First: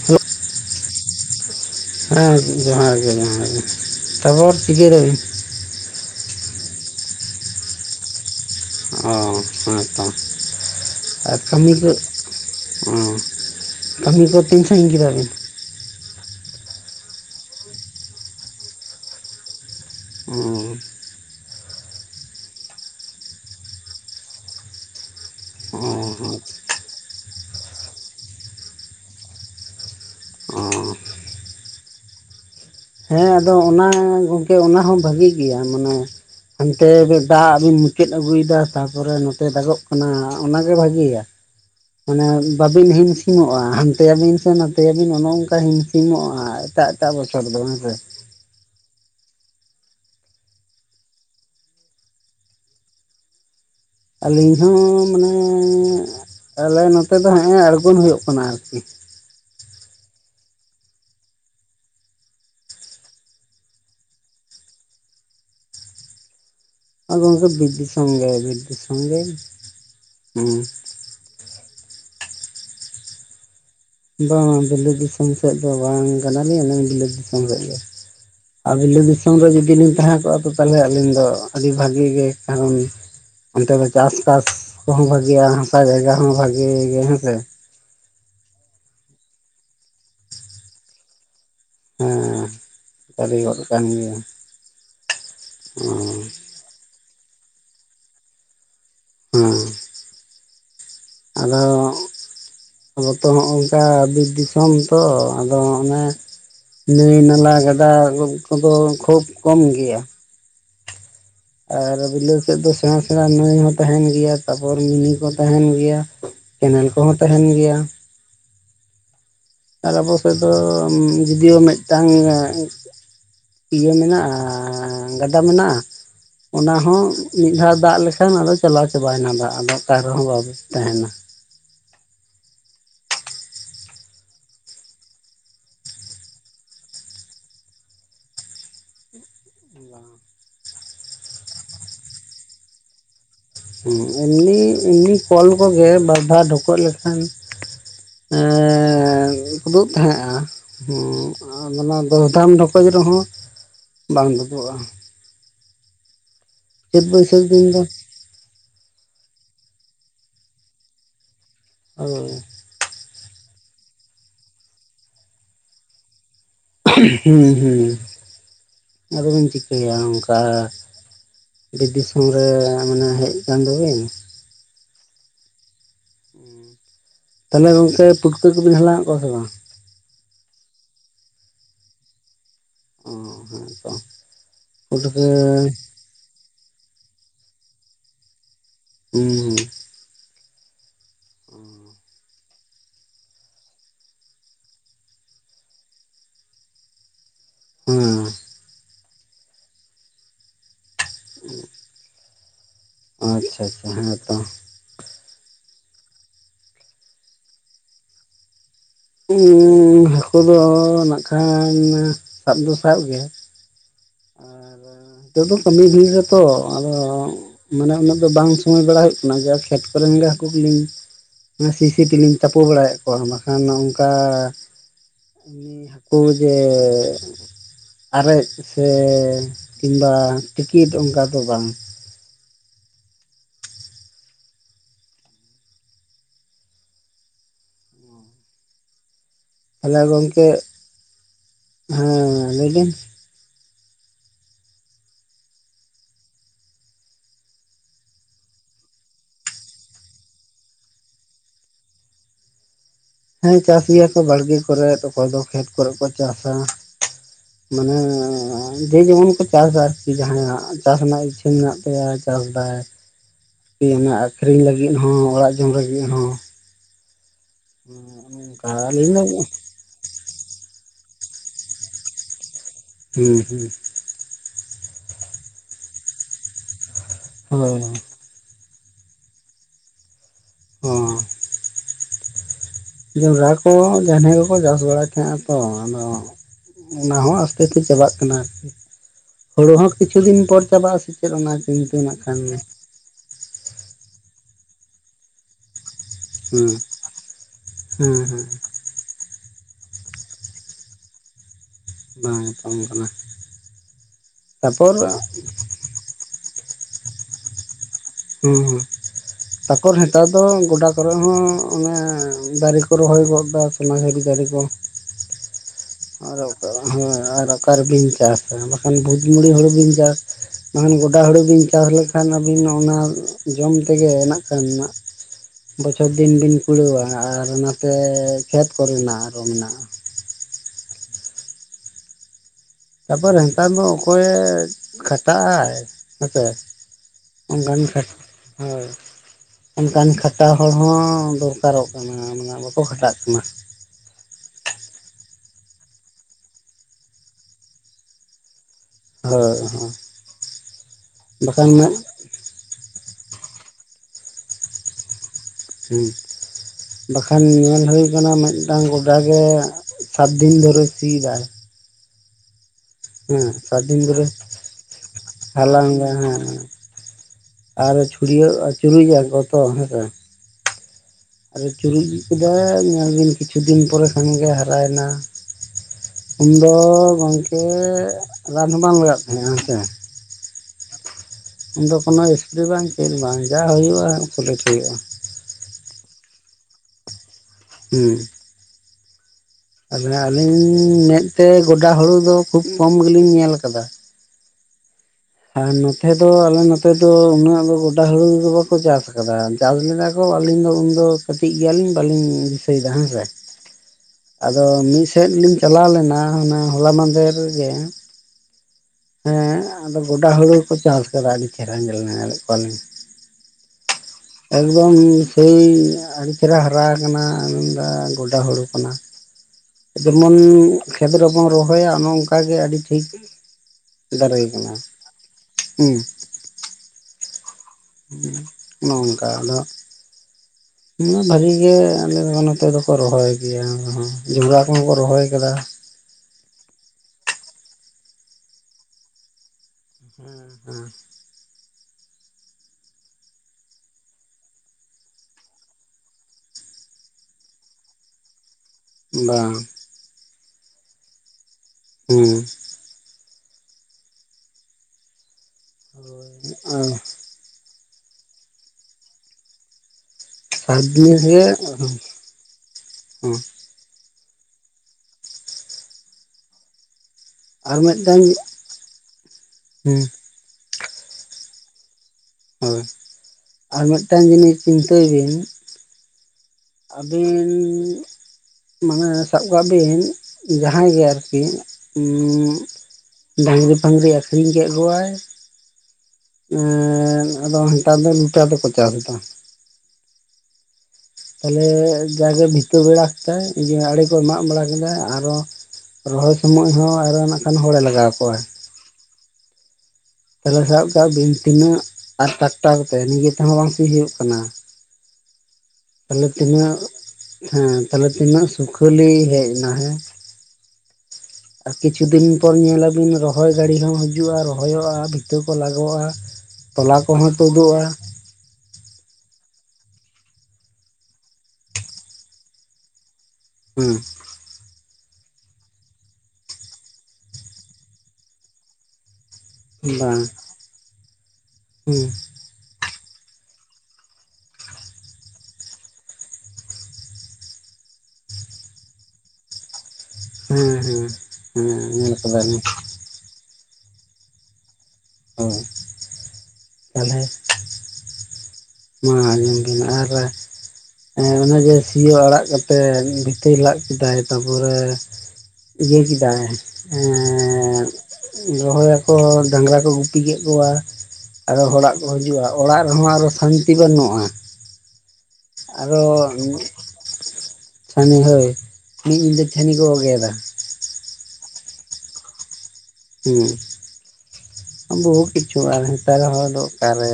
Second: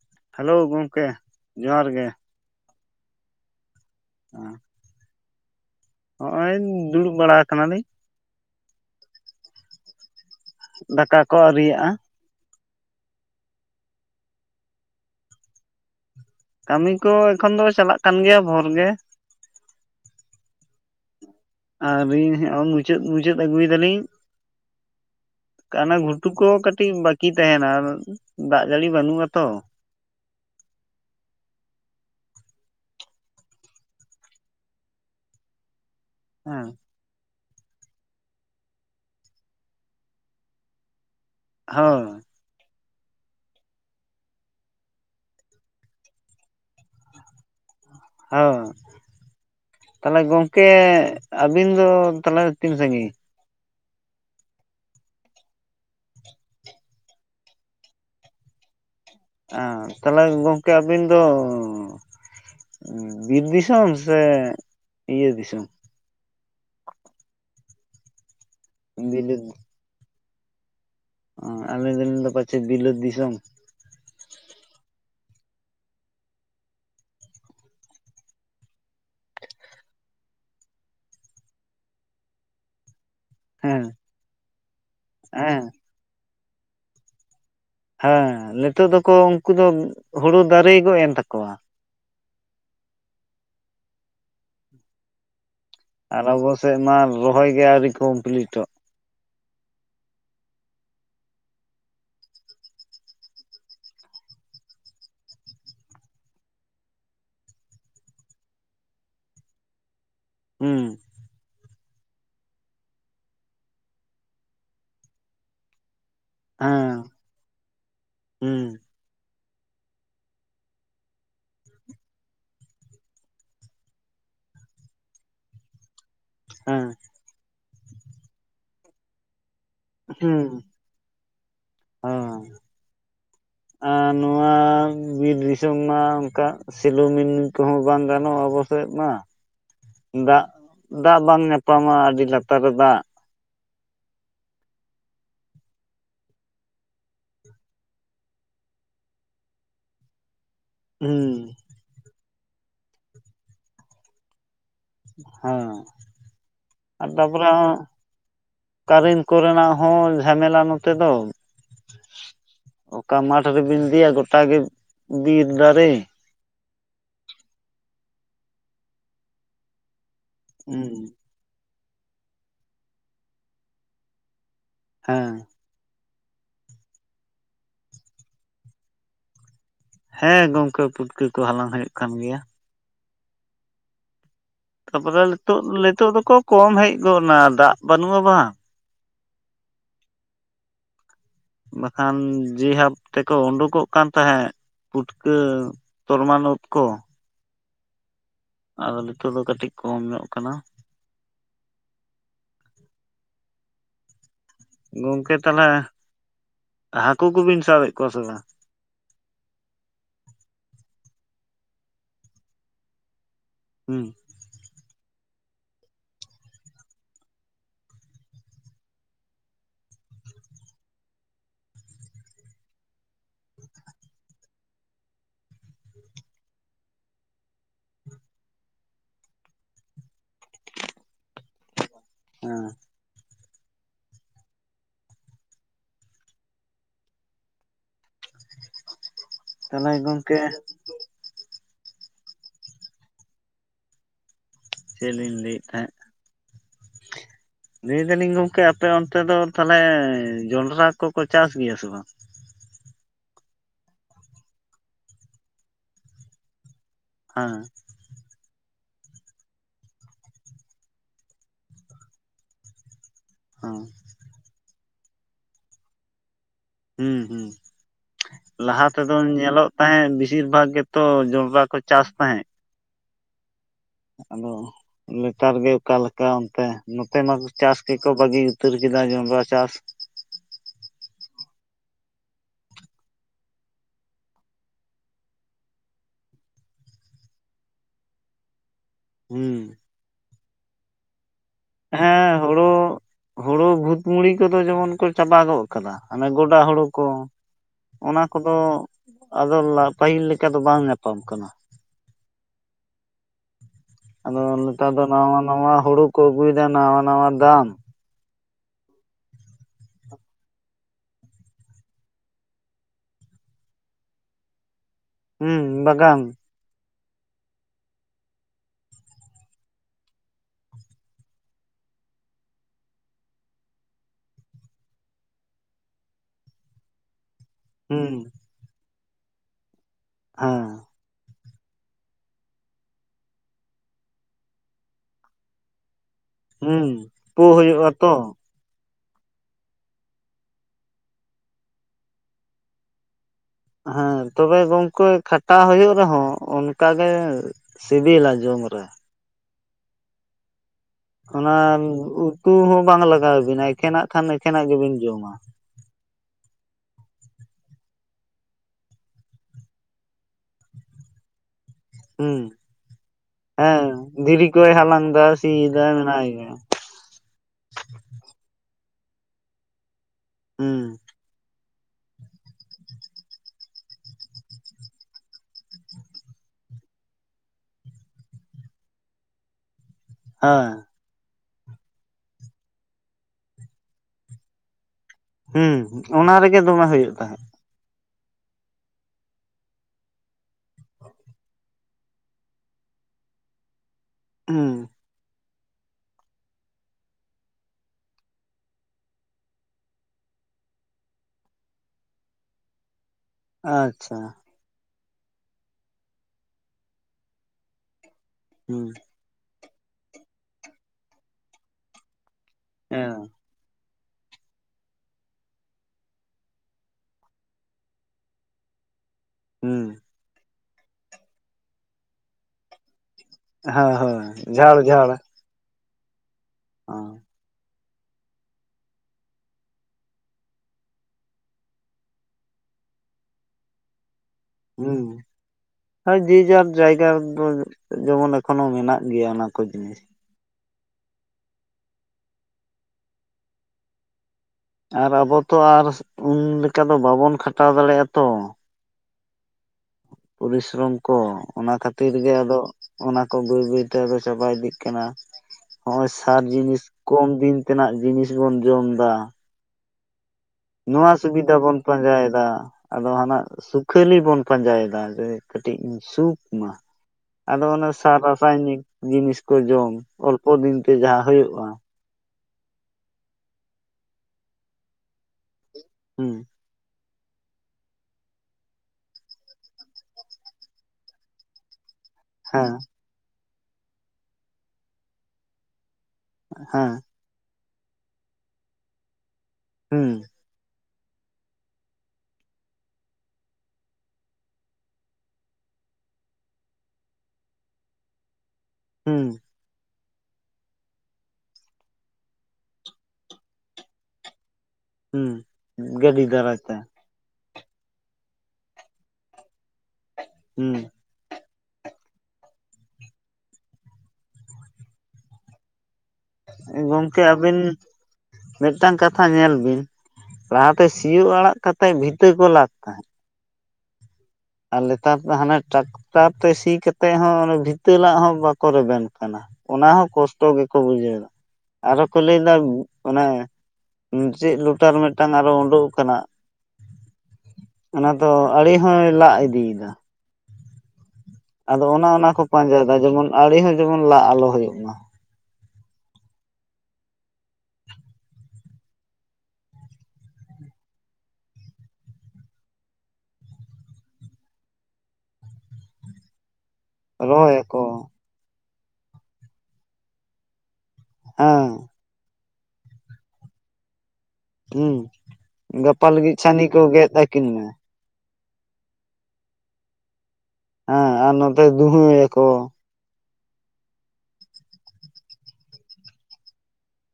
[inaudible] Hello ᱜᱚᱢᱠᱮ ᱡᱚᱸᱦᱟᱨ ᱜᱮ᱾ ᱦᱮᱸ ᱡᱚᱸᱦᱟᱨ ᱜᱮ ᱡᱚᱸᱦᱟᱨ ᱜᱮ᱾ ᱛᱟᱯᱚᱨ ᱪᱤᱠᱟᱹᱭ ᱫᱵᱤᱱ? ᱦᱚᱜᱼᱚᱭ ᱫᱩᱲᱩᱵ ᱵᱟᱲᱟ ᱟᱠᱟᱱᱟᱞᱤᱧ᱾ ᱚ ᱦᱮᱸ ᱛᱚ ᱫᱟᱠᱟ ᱠᱚ ᱟᱨ ᱠᱟᱹᱢᱤ ᱟᱹᱣᱨᱤᱭᱟᱜᱼᱟ ᱫᱚ ᱚ ᱠᱟᱹᱢᱤ ᱠᱚ ᱛᱤᱱ ᱥᱟᱺᱜᱤᱧ ᱠᱮᱫᱟ ᱵᱤᱱ? ᱠᱟᱹᱢᱤ ᱠᱚ ᱮᱠᱷᱚᱱ ᱫᱚ ᱪᱟᱞᱟᱜ ᱠᱟᱱ ᱜᱮᱭᱟ ᱵᱷᱳᱨ ᱜᱮ᱾ ᱚ᱾ ᱟᱣᱨᱤ ᱦᱚᱸᱜ-ᱚ ᱢᱩᱪᱟᱹᱫ ᱢᱩᱪᱟᱹᱫ ᱟᱹᱜᱩᱭ ᱫᱟᱞᱤᱧ᱾ ᱠᱟ ᱥᱱᱟ ᱜᱷᱩᱴᱩ ᱠᱚ ᱠᱟᱹᱴᱤᱡ ᱵᱟᱠᱤ ᱛᱟᱦᱮᱱᱟ᱾ ᱫᱟᱜ ᱡᱟᱹᱲᱤ ᱵᱟᱹᱱᱩᱜ-ᱟ ᱛᱚ᱾ ᱦᱮᱸ ᱟᱫᱚ ᱚᱱᱟ ᱜᱚᱝᱠᱮ ᱚᱱᱟ ᱦᱚᱸ ᱵᱷᱟᱜᱤ ᱜᱮᱭᱟ ᱢᱟᱱᱮ ᱦᱮᱸ ᱦᱟᱱᱛᱮ ᱫᱚ ᱞᱟᱦᱟᱜ ᱵᱤᱱ ᱢᱩᱪᱟᱹᱫ ᱟᱹᱜᱩᱭᱮᱫᱟ ᱛᱟᱯᱚᱨᱮ ᱱᱚᱛᱮ ᱫᱟᱜᱚᱜ ᱠᱟᱱᱟ ᱚᱱᱟᱱᱟᱜᱮ ᱵᱷᱟᱜᱮᱤᱭᱟ᱾ ᱦᱳᱭ ᱢᱟᱱᱮᱼᱼ ᱵᱟᱵᱤᱱ ᱦᱤᱢᱤᱥᱢᱚᱜᱼᱟ ᱦᱟᱱᱛᱮᱭᱟ ᱵᱤᱱ ᱥᱮ ᱱᱟᱛᱮᱭᱟ ᱵᱤᱱ ᱚᱱᱮ ᱚᱱᱠᱟ ᱦᱤᱢ ᱥᱤᱢᱚᱜᱼᱟ᱾ ᱮᱴᱟᱜ ᱮᱴᱟᱜ ᱵᱚᱪᱷᱚᱨ ᱫᱚ ᱦᱮᱸ ᱥᱮ ᱦᱚ ᱛᱟᱦᱚᱞᱮ ᱜᱚᱝᱠᱮ ᱟᱹᱵᱤᱱ ᱫᱚ ᱛᱟᱦᱚᱞᱮ ᱛᱤᱱ ᱥᱟᱹᱜᱤᱧ? ᱟᱹᱞᱤᱧ ᱦᱚᱸ ᱢᱟᱱᱮ ᱟᱞᱮ ᱱᱚᱛᱮ ᱫᱚ ᱦᱟᱸᱜ ᱟᱬᱜᱚᱱ ᱦᱩᱭᱩᱜ ᱠᱟᱱᱟ ᱟᱨᱠᱤ᱾ ᱛᱟᱦᱚᱞᱮ ᱜᱚᱝᱠᱮ ᱟᱹᱵᱤᱱ ᱫᱚᱼᱼ ᱵᱤᱨ ᱫᱤᱥᱚᱢ ᱥᱮ ᱤᱭᱟᱹ ᱫᱤᱥᱚᱢ? ᱦᱚᱭ ᱜᱚᱢᱠᱮ ᱵᱤᱨ ᱫᱤᱥᱚᱢ ᱜᱮ ᱵᱤᱨ ᱫᱤᱥᱚᱢ ᱜᱮ ᱦᱮᱸ ᱵᱤᱞᱟᱹᱛ ᱚ ᱟᱞᱮ ᱫᱚᱞᱮ ᱯᱟᱪᱮᱫ ᱵᱤᱞᱟᱹᱚᱛ ᱫᱤᱥᱚᱢ? ᱵᱟᱝᱟ ᱵᱤᱞᱟᱹᱛ ᱫᱤᱥᱚᱢ ᱥᱮᱫ ᱫᱚ ᱵᱟᱝ ᱠᱟᱱᱟᱞᱤᱧ ᱟᱹᱞᱤᱧ ᱵᱤᱞᱟᱹᱛ ᱫᱤᱥᱚᱢ ᱥᱮᱫ ᱜᱮ᱾ ᱟ ᱵᱞᱮ ᱫᱤᱥᱚᱢ ᱨᱮ ᱡᱩᱫᱤ ᱞᱤᱧ ᱛᱟᱦᱮᱸ ᱠᱚᱜᱼᱟ ᱛᱚ ᱛᱟᱦᱚᱞᱮ ᱟᱹᱞᱤᱧ ᱫᱚ ᱟᱹᱰᱤ ᱵᱷᱟᱜᱤ ᱜᱮ ᱠᱟᱨᱚᱱᱼᱼ [inaudible] ᱚᱱᱛᱮ ᱫᱚ ᱪᱟᱥᱵᱟᱥ ᱠᱚᱦᱚᱸ ᱵᱷᱟᱜᱤᱼᱟ ᱦᱮᱸ ᱦᱟᱥᱟ ᱡᱟᱭᱜᱟ ᱦᱚᱸ ᱵᱷᱟᱜᱤ ᱜᱮ ᱦᱮᱸᱥᱮ? ᱦᱮᱸ ᱱᱤᱛᱚᱜ ᱫᱚᱠᱚ ᱩᱱᱠᱩ ᱫᱚ ᱦᱩᱲᱩ ᱫᱟᱨᱮ ᱜᱚᱡ ᱮᱱ ᱛᱟᱠᱚᱣᱟ᱾ ᱦᱮᱸ ᱫᱟᱨᱮ ᱜᱚᱫ ᱠᱟᱱ ᱜᱮᱭᱟ᱾ ᱟᱨ ᱟᱵᱚ ᱥᱮᱫ ᱢᱟ ᱨᱚᱦᱚᱭ ᱜᱮ ᱟᱹᱣᱨᱤ ᱠᱚᱢᱯᱞᱤᱴᱚᱜ᱾ ᱦᱸᱻ ᱟᱫᱚᱻ ᱟᱵᱚ ᱛᱚ ᱚᱝᱠᱟ ᱵᱤᱨ ᱫᱤᱥᱚᱢ ᱛᱚ ᱟᱫᱚ ᱚᱱᱮᱼᱼ ᱱᱟᱹᱭ ᱱᱟᱞᱟ ᱜᱟᱰᱟ ᱠᱚᱫᱚ ᱠᱷᱩᱵ ᱠᱚᱢ ᱜᱮᱭᱟ᱾ ᱦᱩᱸᱻ ᱟᱨ ᱵᱤᱞᱟᱹᱛ ᱥᱮᱫ ᱫᱚ ᱥᱮᱬᱟ ᱥᱮᱬᱟ ᱱᱟᱹᱭ ᱦᱚᱸ ᱛᱟᱦᱮᱱ ᱜᱮᱭᱟ ᱛᱟᱨᱯᱚᱨ ᱢᱤᱱᱤ ᱠᱚ ᱛᱟᱦᱮᱱ ᱜᱮᱭᱟ᱾ ᱠᱮᱱᱮᱞ ᱠᱚᱦᱚᱸ ᱛᱟᱦᱮᱱ ᱜᱮᱭᱟ᱾ ᱦᱩᱸᱻ ᱟᱨ ᱟᱵᱚ ᱥᱮᱫ ᱫᱚ ᱡᱟᱫᱤᱭᱳ ᱢᱤᱫᱴᱟᱝᱼᱼ ᱤᱭᱟᱹ ᱢᱮᱱᱟᱜᱼᱟ ᱜᱟᱰᱟ ᱢᱮᱱᱟᱜᱼᱟ᱾ ᱦᱮᱸ ᱚᱱᱟᱦᱚᱸ ᱢᱤᱫ ᱫᱷᱟᱣ ᱫᱟᱜ ᱞᱮᱠᱷᱟᱱ ᱟᱫᱚ ᱪᱟᱞᱟᱣ ᱪᱟᱵᱟᱭᱮᱱᱟ ᱫᱟᱜ ᱟᱫᱚ ᱚᱠᱟ ᱨᱮᱦᱚᱸ ᱵᱟᱵ ᱛᱟᱦᱮᱱᱟ᱾ ᱦᱸᱻ ᱟᱨ ᱱᱚᱣᱟ ᱵᱤᱨ ᱫᱤᱥᱚᱢ ᱢᱟ ᱚᱱᱠᱟᱼᱼ ᱥᱮᱞᱩ ᱢᱤᱱᱤ ᱠᱚᱦᱚᱸ ᱵᱟᱝ ᱜᱟᱱᱚᱜᱼᱟ ᱟᱵᱚᱥᱮᱫ ᱢᱟ᱾ ᱫᱟᱜ ᱫᱟᱜ ᱵᱟᱝ ᱧᱟᱯᱟᱢᱟ ᱟᱹᱰᱤ ᱞᱟᱛᱟᱨ ᱨᱮ ᱫᱟᱜᱼᱼ ᱮᱢᱞᱤ ᱮᱢᱞᱤ ᱠᱚᱞ ᱠᱚᱜᱮ ᱵᱟᱨᱫᱷᱟ ᱰᱷᱩᱠᱟᱹᱜ ᱞᱮᱠᱷᱟᱱᱼᱼ ᱩᱫᱩᱜ ᱛᱟᱦᱮᱸᱜᱼᱟ᱾ ᱦ ᱦᱩᱸ ᱟᱫᱚ ᱚᱱᱟ ᱫᱚ ᱫᱟᱢ ᱰᱷᱚᱠᱚᱡ ᱨᱮᱦᱚᱸ ᱵᱟᱝ ᱰᱩᱵᱟᱹᱜᱼᱟ᱾ ᱦᱮᱸ ᱪᱟᱹᱛ ᱟᱨ ᱵᱟᱹᱭᱥᱟᱹᱠᱷ ᱛᱟᱯᱚᱨᱮᱼᱼ ᱫᱤᱱ ᱫᱚ ᱠᱟᱨᱮᱱ ᱠᱚᱨᱮᱱᱟᱜ ᱦᱚᱸ ᱡᱷᱟᱢᱮᱞᱟ ᱱᱚᱛᱮ ᱫᱚᱼᱼ ᱚᱻ ᱚᱠᱟ ᱢᱟᱴᱷ ᱨᱮᱵᱤᱱ ᱤᱫᱤᱭᱟ ᱜᱚᱴᱟ ᱜᱮ ᱵᱤᱨ ᱫᱟᱨᱮᱼᱼ ᱦᱮᱸ ᱦᱮᱸ ᱟᱫᱚᱵᱮᱧ ᱪᱤᱠᱟᱹᱭᱟ ᱚᱱᱠᱟᱼᱼ ᱦᱩᱸ ᱵᱤᱨ ᱫᱤᱥᱚᱢ ᱨᱮ ᱢᱟᱱᱮ ᱦᱮᱡ ᱟᱠᱟᱱ ᱫᱚ ᱵᱤᱱ᱾ ᱦᱮᱸᱻ ᱛᱟᱦᱚᱞᱮ ᱜᱚᱝᱠᱮ ᱯᱩᱴᱠᱟᱹ ᱠᱚᱵᱤᱱ ᱦᱟᱸᱞᱟᱮᱫ ᱠᱚᱣᱟ ᱥᱮ ᱵᱟᱝ? ᱦᱮᱸ ᱜᱚᱝᱠᱮ ᱯᱩᱴᱠᱟᱹ ᱠᱚ ᱦᱟᱞᱟᱝ ᱦᱩᱭᱩᱜ ᱠᱟᱱ ᱜᱮᱭᱟ᱾ ᱚ ᱦᱮᱸ ᱛᱚ᱾ ᱯᱩᱴᱠᱟᱹ ᱛᱟᱯᱚᱨᱮ ᱱᱤᱛᱚᱜ ᱱᱤᱛᱚᱜ ᱫᱚᱠᱚ ᱠᱚᱢ ᱦᱮᱡ ᱜᱚᱫ ᱮᱱᱟ, ᱫᱟᱜ ᱵᱟᱹᱱᱩᱜᱼᱟ ᱵᱟᱝ ᱾ ᱦᱩᱸ ᱦᱩᱸ᱾ ᱵᱟᱝᱠᱷᱟᱱ ᱡᱮ ᱵᱷᱟᱵ ᱛᱮᱠᱚ ᱩᱰᱩᱠᱚᱜ ᱠᱟᱱ ᱛᱟᱦᱮᱸᱫ᱾ ᱯᱩᱴᱠᱟᱹ ᱛᱚᱨᱢᱟᱞ ᱩᱛ ᱠᱚ ᱾ ᱦᱩᱸ ᱾ ᱟᱫᱚ ᱱᱤᱛᱚᱜ ᱫᱚ ᱠᱟᱹᱴᱤᱡ ᱠᱚᱢ ᱧᱚᱜ ᱠᱟᱱᱟ᱾ [inaudible] ᱟᱪᱪᱷᱟ ᱟᱪᱪᱷᱟ, ᱦᱮᱸ ᱛᱚ᱾ ᱜᱚᱝᱠᱮ ᱛᱟᱦᱚᱞᱮ ᱦᱟᱹᱠᱩ ᱠᱚᱵᱤᱱ ᱥᱟᱵᱮᱫ ᱠᱚᱣᱟ ᱥᱮ ᱵᱟᱝ? ᱦᱟᱹᱠᱩ ᱫᱚ ᱱᱟᱜ ᱠᱷᱟᱱ, ᱥᱟᱵ ᱫᱚ ᱥᱟᱵ ᱜᱮ ᱾ ᱦᱩᱸ᱾ ᱱᱤᱛᱚᱜ ᱫᱚ ᱠᱟᱹᱢᱤ ᱤᱫᱤ ᱦᱳᱭᱳ ᱛᱚ ᱟᱫᱚ᱾ ᱢᱟᱱᱮ ᱩᱱᱟᱹᱜ ᱫᱚ ᱵᱟᱝ ᱥᱚᱢᱚᱭ ᱵᱟᱲᱟ ᱦᱩᱭᱩᱜ ᱠᱟᱱᱟ ᱾ ᱡᱟ ᱠᱷᱮᱛ ᱠᱚᱨᱮᱱ ᱜᱮ ᱦᱟᱹᱠᱩ ᱠᱚᱞᱤᱧ ᱥᱤᱥᱤ ᱛᱮᱞᱤᱧ ᱪᱟᱯᱚ ᱵᱟᱲᱟᱭᱮᱫ ᱠᱚᱣᱟ, ᱵᱟᱠᱷᱟᱱ ᱚᱱᱠᱟ ᱩᱱᱤ ᱦᱟᱹᱠᱩ ᱡᱮ, ᱟᱨᱮᱡ ᱥᱮ ᱠᱤᱝᱵᱟ ᱴᱤᱠᱤᱴ ᱚᱱᱠᱟ ᱫᱚ ᱵᱟᱝ ᱾ ᱦᱮᱸ᱾ ᱛᱟᱦᱞᱮ ᱜᱚᱝᱠᱮ, ᱦᱮᱸ ᱞᱟᱹᱭᱵᱤᱱ? ᱪᱮᱫ ᱞᱤᱧ ᱞᱟᱹᱭᱮᱫ ᱛᱟᱦᱮᱸᱫ ᱾ ᱞᱟᱹᱭ ᱫᱟᱞᱤᱧ ᱜᱚᱝᱠᱮ ᱟᱯᱮ ᱚᱱᱛᱮ ᱫᱚ ᱛᱟᱦᱚᱞᱮ, ᱡᱚᱱᱰᱨᱟ ᱠᱚᱠᱚ ᱪᱟᱥ ᱜᱮᱭᱟ ᱥᱮ ᱵᱟᱝ ᱾ ᱦᱮᱸ ᱪᱟᱥ ᱜᱮᱭᱟ ᱠᱚ ᱵᱟᱲᱜᱮ ᱠᱚᱨᱮᱫ, ᱚᱠᱚᱭ ᱫᱚ ᱠᱷᱮᱛ ᱠᱚᱨᱮ ᱠᱚ ᱪᱟᱥᱟ᱾ ᱦᱮᱸ ᱢᱟᱱᱮ ᱡᱮ ᱡᱮᱢᱚᱱ ᱠᱚ ᱪᱟᱥᱟ ᱟᱨᱠᱤ ᱡᱟᱸᱦᱟᱭᱟᱜ, ᱪᱟᱥ ᱨᱮᱭᱟᱜ ᱤᱪᱪᱷᱟᱹ ᱢᱮᱱᱟᱜ ᱛᱟᱭᱟ ᱪᱟᱥ ᱫᱟᱭ ᱾ ᱦᱮᱸ ᱠᱤ ᱚᱱᱟ ᱟᱹᱠᱷᱨᱤᱧ ᱞᱟᱹᱜᱤᱫ ᱦᱚᱸ, ᱚᱲᱟᱜ ᱡᱚᱢ ᱞᱟᱹᱜᱤᱫ ᱦᱚᱸ᱾ ᱦᱩᱸ ᱦᱩᱸ᱾ ᱚᱱᱠᱟ ᱞᱟᱦᱟ ᱟᱞᱤᱝ ᱛᱮᱫᱚ ᱫᱚ ᱧᱮᱞᱚᱜ ᱛᱟᱦᱮᱸᱫ ᱵᱮᱥᱤᱨ ᱵᱷᱟᱜᱽ ᱜᱮᱛᱚ, ᱡᱚᱱᱰᱨᱟ ᱠᱚ ᱪᱟᱥ ᱛᱟᱦᱮᱸᱫ᱾ ᱦᱩᱸ ᱦᱩᱸ᱾ ᱟᱫᱚ ᱱᱮᱛᱟᱨ ᱜᱮ ᱚᱠᱟᱞᱮᱠᱟ ᱚᱱᱛᱮ, ᱱᱚᱛᱮ ᱢᱟ ᱪᱟᱥ ᱦᱳᱭ ᱜᱮᱠᱚ ᱵᱟᱹᱜᱤ ᱾ ᱛᱟᱹᱨ ᱠᱮᱫᱟᱭ ᱡᱚᱸᱱᱰᱨᱟ ᱪᱟᱥ ᱾ ᱦᱚᱸ ᱾ ᱡᱚᱱᱰᱨᱟ ᱠᱚ ᱡᱟᱱᱦᱮ ᱠᱚᱠᱚ ᱪᱟᱥ ᱵᱟᱲᱟ ᱠᱮᱫᱟ ᱛᱚ᱾ ᱟᱫᱚ ᱚᱱᱟ ᱦᱚᱸ ᱟᱥᱛᱮ ᱟᱥᱛᱮ ᱪᱟᱵᱟᱜ ᱠᱟᱱᱟ ᱟᱨᱠᱤ ᱾ ᱦᱩᱸ ᱦᱩᱲᱩ ᱦᱚᱸ ᱠᱤᱪᱷᱩ ᱫᱤᱱ ᱯᱚᱨ ᱪᱟᱵᱟᱜ-ᱟ ᱥᱮ ᱪᱮᱫ ᱚᱱᱟ ᱜᱮ? ᱦᱮᱸ ᱦᱳᱲᱳ, ᱦᱳᱲᱳ ᱵᱷᱩᱛ ᱢᱩᱲᱤ ᱠᱚᱫᱚ ᱡᱮᱢᱚᱱ ᱠᱚ ᱪᱟᱵᱟ ᱜᱚᱫ ᱠᱟᱫᱟ᱾ ᱦᱟᱱᱮ ᱜᱚᱰᱟ ᱦᱩᱲᱩ ᱠᱚ, ᱦᱮᱸ ᱚᱱᱟ ᱦᱮᱸ ᱠᱚᱫᱚ ᱟᱫᱚ ᱯᱟᱹᱦᱤᱞ ᱞᱮᱠᱟ ᱫᱚ ᱵᱟᱝ ᱧᱟᱯᱟᱢ ᱠᱟᱱᱟ᱾ ᱵᱟᱝ ᱧᱟᱯᱟᱢ ᱠᱟᱱᱟ ᱟᱫᱚ ᱱᱮᱛᱟᱨ ᱛᱟᱯᱚᱨ ᱫᱚ ᱦᱮᱸ ᱱᱟᱣᱟ ᱱᱟᱣᱟ ᱦᱩᱲᱩ ᱾ ᱯᱩᱭᱫᱚ ᱱᱟᱣᱟ ᱱᱟᱣᱟ ᱫᱟᱢ ᱾ ᱦᱩᱸ ᱦᱩᱸ᱾ ᱛᱟᱨᱯᱚᱨ ᱱᱮᱛᱟᱨ ᱫᱚ ᱜᱚᱰᱟ ᱠᱚᱨᱮᱜ ᱦᱚᱸ, ᱚᱱᱮ ᱫᱟᱨᱮ ᱠᱚ ᱨᱚᱦᱚᱭ ᱜᱚᱫ ᱮᱫᱟ᱾ [unintelligible] ᱫᱟᱨᱮ ᱠᱚ ᱾ ᱦᱩᱸ ᱵᱟᱝ ᱟᱨ ᱦᱚ ᱟᱨ ᱚᱠᱟᱨᱵᱤᱱ ᱪᱟᱥᱟ᱾ ᱵᱟᱠᱷᱟᱱ ᱵᱷᱳᱛ ᱢᱩᱲᱤ ᱦᱩᱲᱩ ᱵᱤᱱ ᱪᱟᱥ ᱵᱟᱠᱷᱟᱱ ᱜᱳᱰᱟ ᱦᱩᱲᱩ ᱵᱤᱱ ᱪᱟᱥ ᱞᱮᱠᱷᱟᱱ, ᱟᱹᱵᱤᱱ ᱚᱱᱟ ᱡᱚᱢ ᱛᱮᱜᱮ ᱦᱮᱱᱟᱜ ᱠᱷᱟᱱ ᱱᱟᱜ ᱵᱚᱪᱷᱚᱨ ᱫᱤᱱ ᱵᱤᱱ ᱠᱩᱲᱟᱹᱣᱟ᱾ ᱟᱨ ᱱᱟᱛᱮ ᱦᱩᱸ ᱠᱷᱮᱛ ᱠᱚᱨᱮᱱᱟᱜ ᱟᱨᱚ ᱢᱮᱱᱟᱜ-ᱟ᱾ ᱦᱮᱸ ᱛᱟᱯᱚᱨ ᱱᱮᱛᱟᱨ ᱫᱚ ᱚᱠᱚᱭᱮ ᱠᱷᱟᱴᱟᱜ ᱟᱭ᱾ ᱦᱮᱸᱥᱮ ᱦᱩᱸ ᱯᱳ ᱚᱱᱠᱟᱱ ᱦᱩᱭᱩᱜᱼᱟ ᱛᱚ [inaudible] ᱦᱳᱭ, ᱚᱱᱠᱟᱱ ᱠᱷᱟᱴᱟᱣ ᱦᱚᱲ ᱦᱚᱸ ᱫᱚᱨᱠᱟᱨᱚᱜ ᱠᱟᱱᱟ, ᱢᱟᱱᱮ ᱵᱟᱠᱚ ᱠᱷᱟᱴᱟᱜ ᱠᱟᱱᱟ᱾ ᱦᱮᱸ ᱛᱚᱵᱮ ᱜᱚᱝᱠᱮ ᱠᱷᱟᱴᱟᱣ ᱦᱩᱭᱩᱜ ᱨᱮᱦᱚᱸ ᱚᱱᱠᱟ ᱜᱮ, ᱥᱤᱵᱤᱞᱟ ᱡᱚᱢ ᱨᱮ, ᱦᱳᱭ [inaudible] ᱚᱱᱟ ᱢᱮᱫ ᱩᱛᱩ ᱦᱚᱸ ᱵᱟᱝ ᱞᱟᱜᱟᱣ ᱟᱹᱵᱤᱱᱟ ᱮᱠᱷᱮᱱᱟᱜ ᱠᱷᱟᱱ ᱮᱠᱷᱮᱱᱟᱜ ᱜᱮ ᱵᱤᱱ ᱡᱚᱢᱟ᱾ [inaudible] ᱵᱟᱠᱷᱟᱱ ᱧᱮᱞ ᱦᱩᱭ ᱠᱟᱱᱟ ᱢᱤᱫᱴᱟᱝ ᱜᱚᱰᱟ ᱜᱮ ᱥᱟᱛᱫᱤᱱ ᱫᱷᱚᱨᱮ ᱥᱤ ᱮᱫᱟᱭ᱾ ᱦᱩᱸ ᱥᱟᱛ ᱦᱮᱸ ᱫᱤᱱ ᱫᱷᱚᱨᱮ ᱫᱷᱤᱨᱤ ᱠᱚᱭ ᱦᱟᱞᱟᱝ ᱮᱫᱟᱭ ᱥᱤ ᱦᱟᱞᱟᱝ ᱮᱫᱟᱭ ᱢᱮᱱᱟᱭ ᱜᱮ, ᱟᱨ ᱪᱷᱩᱲᱭᱟᱹᱣ ᱟᱹᱪᱩᱨᱮᱡᱟ ᱠᱚᱛᱚ ᱦᱮᱸ ᱥᱮ᱾ ᱦᱩᱸ ᱟᱨ ᱪᱩᱨᱩᱡ ᱤᱫᱤ ᱠᱮᱫᱟᱭ ᱧᱮᱞ ᱵᱤᱱ ᱠᱤᱪᱷᱩ ᱫᱤᱱ ᱯᱚᱨᱮ ᱠᱷᱟᱱᱜᱮ ᱦᱟᱨᱟᱭᱮᱱᱟ᱾ ᱩᱱ ᱫᱚ ᱜᱚᱝᱠᱮ ᱨᱟᱱ ᱦᱚᱸ ᱵᱟᱝ ᱞᱟᱜᱟᱜ ᱛᱟᱸᱦᱮᱜ-ᱟ, ᱦᱮᱸᱥᱮ᱾ [inaudible] ᱩᱱᱫᱚ ᱠᱳᱱᱳ ᱥᱯᱨᱮ ᱵᱟᱝ ᱪᱮᱫ ᱵᱟᱝ ᱡᱟ ᱦᱳᱭᱳᱜ-ᱟ ᱥᱩᱞᱟᱹᱴ ᱦᱳᱭᱳᱜ-ᱟ᱾ ᱦᱩᱸ ᱚᱱᱟ ᱨᱮᱜᱮ ᱫᱚᱢᱮ ᱦᱩᱭᱩᱜ ᱛᱟᱸᱦᱮᱫ ᱾ ᱦᱩᱸ ᱟᱹᱞᱤᱧ ᱢᱮᱫ ᱛᱮ ᱜᱚᱰᱟ ᱦᱩᱲᱩ ᱫᱚ ᱠᱷᱩᱵ ᱠᱚᱢ ᱜᱮᱞᱤᱧ ᱧᱮᱞ ᱟᱠᱟᱫᱟ᱾ ᱦᱩᱸ ᱟᱨ ᱱᱚᱛᱮ ᱫᱚ ᱟᱞᱮ ᱱᱚᱛᱮ ᱫᱚ ᱩᱱᱟᱹᱜ ᱫᱚ ᱜᱚᱰᱟ ᱦᱩᱲᱩ ᱫᱚ ᱵᱟᱠᱚ ᱪᱟᱥ ᱟᱠᱟᱫᱟ᱾ ᱪᱟᱥ ᱞᱮᱫᱟ ᱠᱚ ᱟᱹᱞᱤᱧ ᱫᱚ ᱩᱱᱫᱚ ᱠᱟᱹᱴᱤᱡ ᱜᱮᱭᱟᱞᱤᱧ ᱵᱟᱞᱤᱧ ᱫᱤᱥᱟᱹᱭᱮᱫᱟ ᱦᱮᱸ ᱥᱮ᱾ ᱟᱪᱪᱷᱟ, ᱟᱫᱚ ᱢᱤᱫ ᱥᱮᱫ ᱞᱤᱧ ᱪᱟᱞᱟᱣ ᱞᱮᱱᱟ ᱚᱱᱟ ᱦᱚᱞᱟ ᱢᱟᱫᱷᱮᱨ ᱜᱮ, [inaudible] ᱦᱮᱸ ᱟᱫᱚ ᱜᱚᱰᱟ ᱦᱩᱲᱩ ᱠᱚ ᱪᱟᱥ ᱟᱠᱟᱫᱟ, ᱟᱹᱰᱤ ᱪᱮᱦᱨᱟ ᱧᱮᱞ ᱧᱟᱢᱮᱫ ᱠᱚᱣᱟᱞᱤᱧ᱾ ᱦᱮᱸ ᱮᱠᱫᱚᱢ ᱥᱮᱭ, ᱟᱹᱰᱤ ᱪᱮᱦᱨᱟ ᱦᱟᱨᱟ ᱟᱠᱟᱱᱟ ᱢᱮᱱ ᱮᱫᱟ ᱜᱚᱰᱟ ᱦᱳᱲᱳ ᱠᱟᱱᱟ᱾ ᱦᱩᱸ ᱡᱮᱢᱚᱱ ᱠᱷᱮᱛ ᱨᱮᱵᱚᱱ ᱨᱚᱦᱚᱭᱟ ᱚᱱᱮ ᱚᱱᱠᱟ ᱜᱮ ᱟᱹᱰᱤ ᱴᱷᱤᱠ, ᱦᱮᱸ ᱦᱮᱸ ᱡᱷᱟᱲ ᱡᱷᱟᱲ, ᱦᱩ, ᱚ ᱱᱚᱝᱠᱟ ᱟᱫᱚ᱾ [inaudible] ᱵᱷᱟᱜᱤ ᱜᱮ ᱟᱞᱮ ᱫᱚ ᱱᱚᱛᱮ ᱫᱚᱠᱚ ᱨᱚᱦᱚᱭ ᱜᱮᱭᱟ, ᱦᱚᱸ ᱡᱚᱸᱰᱨᱟ ᱠᱚᱦᱚᱸ ᱠᱚ ᱦᱩᱸ ᱨᱚᱦᱚᱭ ᱟᱠᱟᱫᱟ᱾ ᱦᱳᱭ ᱡᱮ ᱡᱟᱨ ᱡᱟᱭᱜᱟ ᱫᱚ ᱡᱮᱢᱚᱱ ᱮᱠᱷᱚᱱᱳ ᱢᱮᱱᱟᱜ ᱜᱮᱭᱟ ᱚᱱᱟ ᱠᱚ ᱡᱤᱱᱤᱥ᱾ ᱦᱮᱸ ᱦᱮᱸ ᱟᱨ ᱟᱵᱚ ᱛᱚ ᱟᱨ ᱩᱱ ᱞᱮᱠᱟ ᱫᱚ ᱵᱟᱵᱚᱱ ᱠᱷᱟᱴᱟᱣ ᱫᱟᱲᱮᱭᱟᱜᱼᱟ ᱛᱚ᱾ ᱵᱟᱝ ᱯᱚᱨᱤᱥᱨᱚᱢ ᱠᱚ ᱚᱱᱟ ᱠᱷᱟᱹᱛᱤᱨ ᱜᱮ ᱦᱩᱸ ᱟᱫᱚ ᱚᱱᱟ ᱠᱚ ᱵᱟᱹᱭ ᱵᱟᱹᱭ ᱛᱮ ᱟᱫᱚ ᱪᱟᱵᱟ ᱤᱫᱤᱜ ᱠᱟᱱᱟ, ᱱᱚᱜ ᱚᱭ ᱥᱟᱨ ᱡᱤᱱᱤᱥ ᱠᱚᱢ ᱫᱤᱱ ᱛᱮᱱᱟᱜ ᱡᱤᱱᱤᱥ ᱵᱚᱱ ᱡᱚᱢ ᱮᱫᱟ᱾ ᱥᱟᱛ ᱱᱚᱣᱟ ᱫᱤᱱ ᱨᱮ ᱥᱩᱵᱤᱫᱟ ᱵᱚᱱ ᱯᱟᱸᱡᱟᱭᱮᱫᱟ, ᱟᱫᱚ ᱦᱟᱱᱟ ᱥᱩ ᱠᱷᱟᱹᱞᱤ ᱵᱚᱱ ᱯᱟᱸᱡᱟᱭᱮᱫᱟ ᱡᱮ ᱠᱟᱹᱴᱤᱡ ᱤᱧ ᱥᱩᱠ ᱢᱟ᱾ ᱟᱫᱚ ᱟᱨ ᱚᱱᱮ ᱥᱟᱨ ᱢᱤᱫᱴᱟᱝ ᱨᱟᱥᱟᱭᱱᱤᱠ ᱡᱤᱱᱤᱥ ᱠᱚ ᱡᱚᱢ, ᱦᱩᱸ ᱚᱞᱯᱚ ᱫᱤᱱ ᱛᱮ ᱡᱟᱦᱟᱸ ᱦᱳᱭᱳᱜᱼᱟ, ᱦᱳᱭ, ᱟᱨ ᱢᱤᱫᱴᱟᱝ ᱡᱤᱱᱤᱥ ᱪᱤᱱᱛᱟᱹᱭ ᱵᱤᱱ ᱦᱩᱸ ᱾ ᱟᱹᱵᱤᱱᱻ ᱢᱟᱱᱮ ᱥᱟᱵ ᱠᱟᱜ ᱵᱤᱱ ᱡᱟᱦᱟᱸᱭ ᱜᱮ ᱟᱨᱠᱤ ᱩᱸᱻ ᱦᱮᱸ ᱰᱟᱝᱨᱤ ᱯᱷᱟᱝᱨᱤ ᱟᱠᱷᱨᱤᱧ ᱠᱮᱜ ᱠᱚᱣᱟᱭ, ᱦᱮᱸ ᱮᱸᱻᱫ ᱟᱫᱚ ᱱᱮᱛᱟᱨ ᱫᱚ ᱞᱩᱴᱟᱨ ᱛᱮᱠᱚ ᱪᱟᱥ ᱫᱟ ᱾ ᱦᱩᱸ ᱾ ᱛᱟᱦᱞᱮ ᱡᱟᱜᱮ ᱵᱷᱤᱛᱟᱹ ᱵᱮᱲᱟ ᱠᱮᱫᱟᱭ, ᱤᱭᱟᱹ ᱟᱲᱮ ᱠᱚᱭ ᱢᱟᱜ ᱵᱟᱲᱟ ᱠᱮᱫᱟᱭ ᱟᱨᱚ ᱨᱚᱦᱚᱭ ᱥᱚᱢᱚᱡ ᱦᱚᱸ ᱟᱨᱚ ᱱᱟᱜ ᱠᱷᱟᱱ ᱦᱚᱲᱮ ᱞᱟᱜᱟᱣ ᱠᱚᱣᱟᱭ ᱾ ᱦᱩᱸ ᱾ ᱛᱟᱦᱞᱮ ᱥᱟᱵ ᱠᱟᱜ ᱵᱤᱱ ᱛᱤᱱᱟᱹᱜ ᱟᱨ ᱴᱟᱠᱴᱟᱨ ᱠᱚᱛᱮ ᱱᱤᱡᱮ ᱛᱮᱦᱚᱸ ᱵᱟᱝ ᱥᱤ ᱦᱩᱭᱩᱜ ᱠᱟᱱᱟ᱾ ᱦᱩᱸ ᱜᱟᱹᱰᱤ ᱛᱟᱦᱚᱞᱮ ᱫᱟᱨᱟᱭ ᱛᱮ ᱛᱤᱱᱟᱹᱜ ᱦᱮᱸ ᱛᱟᱦᱚᱞᱮ ᱛᱤᱱᱟᱹᱜ ᱥᱩᱠᱷᱟᱹᱞᱤ ᱦᱮᱡ ᱮᱱᱟ ᱦᱮᱸ! ᱦᱩᱸ ᱾ ᱟᱨ ᱠᱤᱪᱷᱩ ᱫᱤᱱ ᱯᱚᱨ ᱧᱮᱞᱟᱵᱤᱱ ᱨᱚᱦᱚᱭ ᱜᱟᱹᱲᱤ ᱦᱚᱸ ᱦᱤᱡᱩᱜᱼᱟ, ᱨᱚᱦᱚᱭᱚᱜᱼᱟ, ᱵᱷᱤᱛᱟᱹ ᱠᱚ ᱞᱟᱜᱟᱣᱟ, ᱛᱚᱞᱟ ᱜᱚᱝᱠᱮ ᱠᱚᱦᱚᱸ ᱟᱵᱤᱱ ᱛᱳᱫᱳᱜᱼᱟ᱾ ᱢᱤᱫᱴᱟᱝ ᱠᱟᱛᱷᱟ ᱧᱮᱞ ᱵᱤᱱ ᱞᱟᱦᱟᱛᱮ ᱥᱤᱭᱳᱜ ᱟᱲᱟᱜ ᱠᱟᱛᱮᱜ ᱵᱷᱤᱛᱟᱹ ᱠᱚ ᱞᱟᱜ ᱛᱟᱦᱮᱸᱫ᱾ ᱦᱮᱸ ᱾ ᱟᱨ ᱞᱮᱛᱟᱨ ᱫᱚ ᱦᱟᱱᱮ ᱴᱟᱠᱴᱟᱨ ᱛᱮ ᱥᱤ ᱠᱟᱛᱮᱫ ᱦᱚᱸ ᱚᱱᱮ ᱵᱷᱤᱛᱟᱹ ᱞᱟᱜ ᱦᱚᱸ ᱵᱟᱠᱚ ᱨᱮᱵᱮᱱ ᱠᱟᱱᱟ᱾ ᱚᱱᱟ ᱦᱚᱸ ᱵᱟᱝ ᱠᱚᱥᱴᱚ ᱜᱮᱠᱚ ᱵᱩᱡᱷᱟᱹᱣ ᱫᱟ, ᱟᱨᱚ ᱦᱮᱸ ᱠᱚ ᱞᱟᱹᱭ ᱫᱟ ᱚᱱᱮ ᱪᱮᱫ ᱞᱚᱴᱟᱨ ᱢᱤᱫᱴᱟᱝ ᱟᱨᱚ ᱳᱸᱰᱳᱜ ᱠᱟᱱᱟ! ᱚᱱᱟ ᱫᱚ ᱟᱲᱮ ᱦᱚᱸᱭ ᱞᱟᱜ ᱤᱫᱤᱭᱮᱫᱟ᱾ ᱦᱮᱸ ᱦᱮᱸ ᱾ ᱟᱫᱚ ᱚᱱᱟ ᱚᱱᱟ ᱠᱚ ᱯᱟᱸᱡᱟᱭᱮᱫᱟ ᱡᱮᱢᱚᱱ ᱟᱲᱮ ᱦᱚᱸ ᱡᱮᱢᱚᱱ ᱞᱟᱜ ᱟᱞᱚ ᱦᱳᱭᱳᱜ ᱢᱟ᱾ ᱚ, ᱛᱟᱦᱚᱞᱮ ᱢᱟ ᱟᱸᱡᱚᱢ ᱵᱤᱱ ᱟᱨ ᱮᱸ ᱚᱱᱮ ᱡᱮ ᱥᱤᱭᱳᱜ ᱟᱲᱟᱜ ᱠᱟᱛᱮᱫ ᱵᱷᱤᱛᱟᱹᱭ ᱞᱟᱜ ᱠᱮᱫᱟᱭ, ᱛᱟᱯᱚᱨᱮ ᱤᱭᱟᱹ ᱠᱮᱫᱟᱭ ᱨᱚᱦᱚᱭᱟ ᱠᱚ ᱾ ᱨᱚᱦᱚᱭᱟ ᱠᱚ, ᱰᱟᱝᱨᱟ ᱠᱚ ᱜᱩᱯᱤ ᱠᱮᱫ ᱠᱚᱣᱟ, ᱟᱫᱚ ᱦᱮᱸ ᱦᱚᱲᱟᱜ ᱠᱚ ᱦᱤᱡᱩᱜᱼᱟ ᱚᱲᱟᱜ ᱨᱮᱦᱚᱸ ᱟᱨᱚ ᱥᱟᱱᱛᱤ ᱵᱟᱹᱱᱩᱜᱼᱟ ᱾ ᱦᱩᱸ, ᱜᱟᱯᱟ ᱞᱟᱹᱜᱤᱫ ᱪᱷᱟᱹᱱᱤ ᱠᱚ ᱜᱮᱫ ᱟᱹᱠᱤᱱ ᱢᱮ᱾ ᱪᱷᱟᱱᱤ ᱦᱳᱭ ᱢᱤᱫ ᱧᱤᱫᱟᱹ ᱪᱷᱟᱹᱱᱤ ᱠᱚ ᱜᱮᱫᱟ ᱾ ᱦᱮᱸ ᱟᱨ ᱱᱚᱛᱮ ᱫᱩᱦᱟᱹᱣ ᱟᱠᱚ, ᱦᱮᱸ ᱾ ᱵᱚᱦᱩ ᱠᱤᱪᱷᱩ ᱟᱨ ᱦᱮᱛᱟᱨ ᱦᱚᱲ ᱫᱚ ᱚᱠᱟᱨᱮ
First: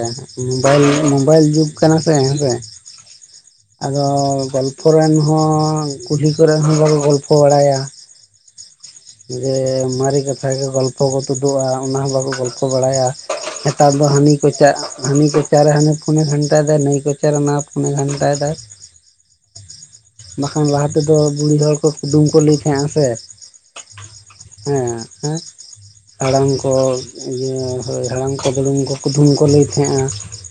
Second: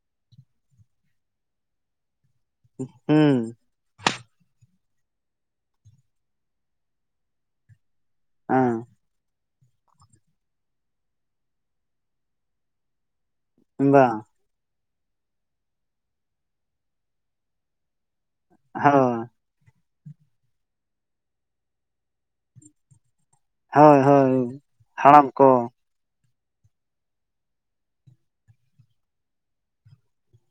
ᱢᱚᱵᱟᱭᱤᱞ ᱢᱳᱵᱟᱭᱤᱞ ᱡᱩᱜᱽ ᱠᱟᱱᱟ ᱥᱮ ᱦᱮᱸᱥᱮ᱾ ᱦᱩᱸ ᱾ ᱟᱫᱚ ᱜᱚᱞᱯᱷᱚ ᱨᱮᱱ ᱦᱚᱸ ᱠᱩᱞᱦᱤ ᱠᱚᱨᱮᱫ ᱦᱚᱸ ᱵᱟᱠᱚ ᱜᱚᱞᱯᱷᱚ ᱵᱟᱲᱟᱭᱟ ᱾ ᱦᱮᱸ ᱡᱮ ᱢᱟᱨᱮ ᱠᱟᱛᱷᱟ ᱜᱮ ᱜᱚᱞᱯᱚ ᱠᱚ ᱛᱳᱫᱳᱜᱼᱟ ᱚᱱᱟ ᱦᱚᱸ ᱵᱟᱠᱚ ᱜᱚᱞᱯᱷᱚ ᱵᱟᱲᱟᱭᱟ ᱾ ᱦᱮᱛᱟᱨ ᱫᱚ ᱵᱟᱝ ᱦᱟᱱᱤ ᱠᱚᱪᱟᱜ ᱦᱟᱹᱱᱤ ᱠᱚᱪᱟᱨᱮ ᱦᱟᱱᱤ ᱯᱷᱩᱱᱮ ᱜᱷᱟᱱᱴᱟᱭ ᱫᱟ, ᱱᱟᱹᱭ ᱠᱚᱪᱟᱨᱮ ᱱᱟᱣᱟ ᱯᱷᱩᱱᱮ ᱜᱷᱟᱱᱴᱟᱭ ᱫᱟᱭ ᱾ ᱦᱳᱻ ᱵᱟᱠᱷᱟᱱ ᱞᱟᱦᱟ ᱛᱮᱫᱚ ᱵᱩᱲᱦᱤ ᱦᱚᱲ ᱠᱚ ᱠᱩᱫᱩᱢ ᱠᱚ ᱞᱟᱹᱭ ᱛᱟᱦᱮᱸ-ᱟ ᱥᱮ᱾ ᱦᱳᱭ ᱦᱳᱭ ᱦᱮᱸ ᱦᱟᱲᱟᱢ ᱠᱚ ᱟᱨ ᱦᱟᱲᱟᱢ ᱠᱚ ᱤᱭᱟᱹ ᱦᱳᱭ ᱦᱟᱲᱟᱢ ᱠᱚ ᱫᱩᱲᱩᱢ ᱠᱚ ᱠᱩᱫᱷᱩᱢ ᱠᱚ ᱞᱟᱹᱭ ᱛᱷᱮᱸᱜ-ᱟ᱾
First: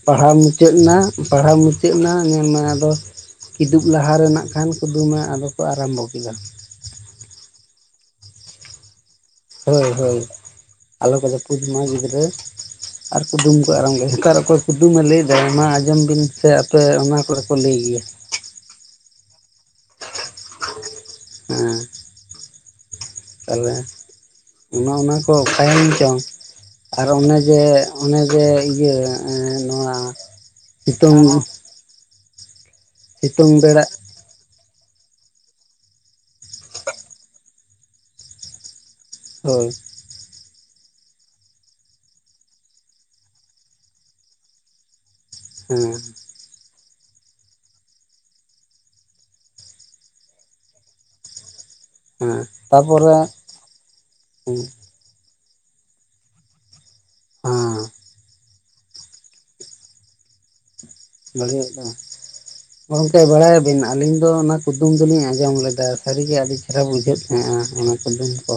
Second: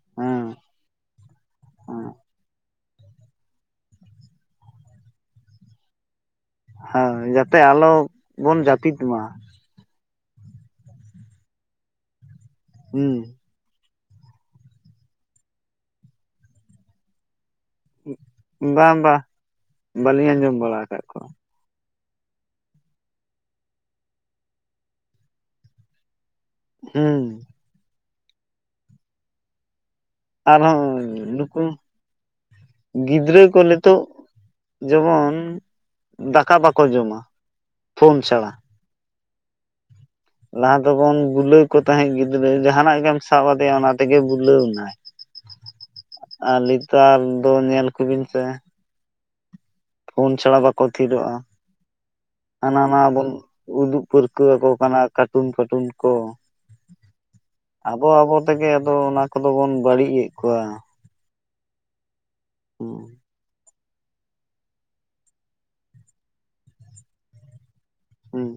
ᱯᱟᱲᱦᱟᱣ ᱦᱮᱸ ᱢᱩᱪᱟᱹᱫᱱᱟ ᱯᱟᱲᱦᱟᱣ ᱢᱩᱪᱟᱹᱫᱱᱟ ᱦᱮᱸ ᱧᱮᱞ ᱢᱮ ᱟᱫᱚ ᱠᱤᱫᱩᱵ ᱞᱟᱦᱟ ᱨᱮ ᱱᱟᱜᱠᱷᱟᱱ ᱠᱩᱫᱩᱢᱮ ᱟᱫᱚ ᱠᱚ ᱟᱨᱟᱢᱵᱚ ᱠᱮᱫᱟ᱾ ᱦᱟᱣ ᱡᱟᱛᱮ ᱟᱞᱚ ᱵᱚᱱ ᱡᱟᱹᱯᱤᱫ ᱢᱟ᱾ ᱦᱳᱭ ᱦᱳᱭ ᱟᱞᱚ ᱠᱚ ᱡᱟᱹᱯᱩᱫ ᱢᱟ ᱜᱤᱫᱽᱨᱟᱹ ᱦᱩᱸ ᱟᱨ ᱠᱩᱫᱩᱢ ᱟᱨ ᱥᱢ ᱜᱮ ᱦᱮᱠᱟᱨ ᱚᱠᱚᱭ ᱠᱩᱫᱩᱢᱮ ᱞᱟᱹᱭᱫᱟᱭ ᱢᱟ ᱟᱸᱡᱚᱢ ᱵᱤᱱ ᱥᱮ ᱟᱯᱮ ᱚᱱᱟ ᱠᱚᱨᱮ ᱠᱚ ᱞᱟᱹᱭ ᱜᱮᱭᱟ᱾ ᱵᱟᱝ ᱵᱟᱦ ᱵᱟᱞᱤᱧ ᱟᱸᱡᱚᱢ ᱵᱟᱲᱟ ᱟᱠᱟᱫ ᱠᱚᱣᱟ᱾ ᱦᱮᱸ᱾ ᱛᱟᱞᱦᱮ ᱚᱱᱟ ᱚᱱᱟᱠᱚ ᱚᱠᱟᱭᱮᱱ ᱪᱚᱝ ᱟᱨ ᱦᱩᱸ ᱚᱱᱮ ᱡᱮ ᱚᱱᱮ ᱡᱮ ᱤᱭᱟᱹ ᱮᱸ ᱱᱚᱣᱟ ᱟᱨᱦᱚᱸ ᱥᱤᱛᱩᱝ ᱱᱩᱠᱩ ᱜᱤᱫᱽᱨᱟᱹ ᱥᱤᱛᱩᱝ ᱠᱚ ᱵᱮᱲᱟ ᱞᱤᱛᱚᱜ ᱡᱮᱢᱚᱱ ᱫᱟᱠᱟ ᱵᱟᱠᱚ ᱡᱚᱢᱟ ᱯᱷᱳᱱ ᱪᱷᱟᱲᱟ᱾ ᱦᱳᱭ᱾ ᱞᱟᱦᱟ ᱫᱚᱵᱚᱱ ᱵᱩᱞᱟᱹᱣ ᱠᱚ ᱛᱟᱦᱮᱸᱫ ᱜᱤᱫᱽᱨᱟᱹ ᱡᱟᱦᱟᱸᱱᱟᱜ ᱜᱮᱢ ᱥᱟᱵ ᱟᱫᱮᱭᱟ ᱚᱱᱟ ᱛᱮᱜᱮ ᱵᱩᱞᱟᱹᱣ ᱮᱱᱟᱭ᱾ ᱦᱮᱸ᱾ ᱟᱨ ᱞᱤᱛᱟᱨ ᱫᱚ ᱧᱮᱞ ᱠᱩᱵᱤᱱ ᱥᱮ ᱯᱷᱳᱱ ᱪᱷᱟᱲᱟ ᱵᱟᱠᱚ ᱛᱷᱤᱨᱚᱜ-ᱟ᱾ ᱦᱮᱸ ᱦᱟᱱᱟ ᱱᱟᱣᱟ ᱛᱟᱯᱚᱨᱮ ᱵᱚᱱ ᱩᱫᱩᱜ ᱦᱮᱸ ᱯᱟᱹᱨᱠᱟᱹᱣᱟᱠᱚ ᱠᱟᱱᱟ᱾ ᱠᱟᱴᱩᱱ ᱯᱷᱟᱹᱴᱩᱱ ᱠᱚ᱾ ᱟᱵᱚ ᱟᱵᱚ ᱛᱮᱜᱮ ᱟᱫᱚ ᱚᱱᱟ ᱠᱚᱫᱚ ᱵᱚᱱ ᱵᱟᱹᱲᱤᱡ ᱮᱜ ᱠᱚᱣᱟ᱾ ᱵᱟᱹᱲᱤᱡᱚᱜ ᱠᱟᱱ᱾ ᱦᱩᱸ ᱜᱚᱝᱠᱮ ᱵᱟᱲᱟᱭ ᱟᱞᱤᱧ ᱫᱚ ᱚᱱᱟ ᱠᱩᱫᱩᱢ ᱫᱚᱞᱤᱧ ᱟᱸᱡᱚᱢ ᱞᱮᱫᱟ ᱥᱟᱨᱤᱜᱮ ᱟᱰᱤ ᱪᱮᱦᱨᱟ ᱵᱩᱡᱷᱟᱹᱜ ᱛᱟᱦᱮᱸᱜ-ᱟ ᱚᱱᱟ ᱠᱩᱫᱩᱢ ᱦᱩᱸ ᱠᱚ᱾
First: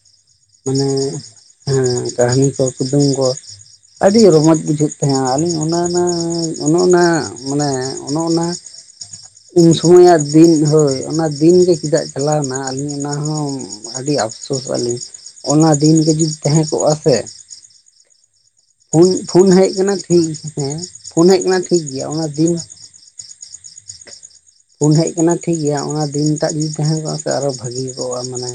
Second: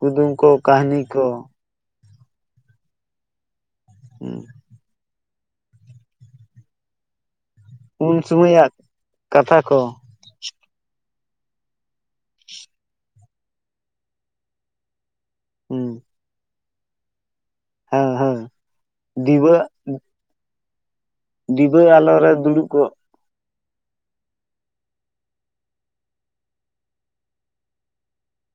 ᱠᱩᱫᱩᱢ᱾ ᱠᱚ ᱢᱟᱱᱮ ᱠᱟᱹᱦᱱᱤ ᱠᱚ ᱦᱮᱸ ᱠᱟᱦᱱᱤ ᱠᱚ ᱠᱩᱫᱩᱢ ᱠᱚ ᱟᱰᱤ ᱨᱚᱢᱚᱡᱽ ᱵᱩᱡᱷᱟᱹᱜ ᱛᱟᱦᱮᱸ-ᱟ᱾ ᱟᱞᱤᱧ ᱩᱱᱟᱹᱱᱟᱹ ᱚᱱᱮ ᱚᱱᱟ ᱢᱟᱱᱮ ᱩᱱ ᱚᱸᱱᱚ ᱚᱱᱟ ᱥᱚᱢᱚᱭᱟᱜ ᱠᱟᱛᱷᱟ ᱩᱱ ᱠᱚ ᱥᱚᱢᱚᱭᱟᱜ ᱫᱤᱱ ᱦᱳᱭ ᱚᱱᱟ ᱫᱤᱱᱜᱮ ᱪᱮᱫᱟᱜ ᱪᱟᱞᱟᱣᱱᱟ ᱟᱞᱤᱧ ᱚᱱᱟ ᱦᱚᱸ ᱟᱰᱤ ᱟᱯᱥᱳᱥᱚᱜ-ᱟ ᱞᱤᱧ᱾ ᱚᱱᱟ ᱦᱩᱸ ᱫᱤᱱᱜᱮ ᱡᱩᱫᱤ ᱛᱟᱦᱮᱸ ᱠᱚᱜ-ᱟ ᱥᱮ ᱦᱳ ᱦᱳᱭ᱾ ᱯᱷᱩᱱ ᱯᱷᱩᱱ ᱦᱮᱡ ᱟᱠᱟᱱᱟ ᱴᱷᱤᱠ ᱦᱮᱸ ᱯᱷᱩᱱ ᱦᱮᱡ ᱟᱠᱟᱱᱟ ᱰᱤᱵᱟᱹ ᱴᱷᱤᱠ ᱜᱮᱭᱟ ᱟᱞᱚ ᱚᱱᱟ ᱨᱮ ᱫᱤᱱ ᱫᱩᱲᱩᱵ ᱠᱚᱜ ᱯᱷᱩᱱ ᱦᱮᱡ ᱟᱠᱟᱱᱟ ᱴᱷᱤᱠ ᱜᱮᱭᱟ᱾ ᱚᱱᱟ ᱫᱤᱱᱴᱟᱜ ᱡᱩᱫᱤ ᱛᱟᱦᱮᱸ ᱠᱚᱜ-ᱟ ᱥᱮ ᱟᱨᱚ ᱵᱷᱟᱹᱜᱤ ᱠᱚᱜ-ᱟ ᱢᱟᱱᱮ᱾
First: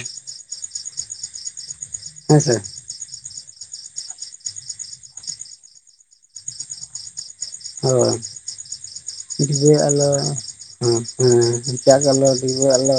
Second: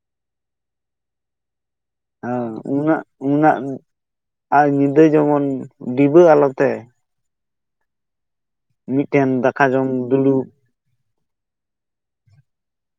ᱟᱣ ᱦᱮᱸᱥᱮ ᱩᱱᱟᱜ ᱩᱱᱟᱜ ᱟᱨ ᱧᱤᱫᱟᱹ ᱡᱮᱢᱚᱱ ᱰᱤᱵᱟᱹ ᱟᱞᱚᱛᱮ ᱦᱳᱭ᱾ ᱢᱤᱫᱴᱮᱱ ᱫᱟᱠᱟ ᱡᱚᱢ ᱫᱩᱞᱩᱵ᱾ ᱦᱚᱸ ᱦᱮᱸ ᱦᱮᱸᱪᱟᱠ ᱟᱞᱳ, ᱰᱤᱵᱟᱹ ᱟᱞᱳ᱾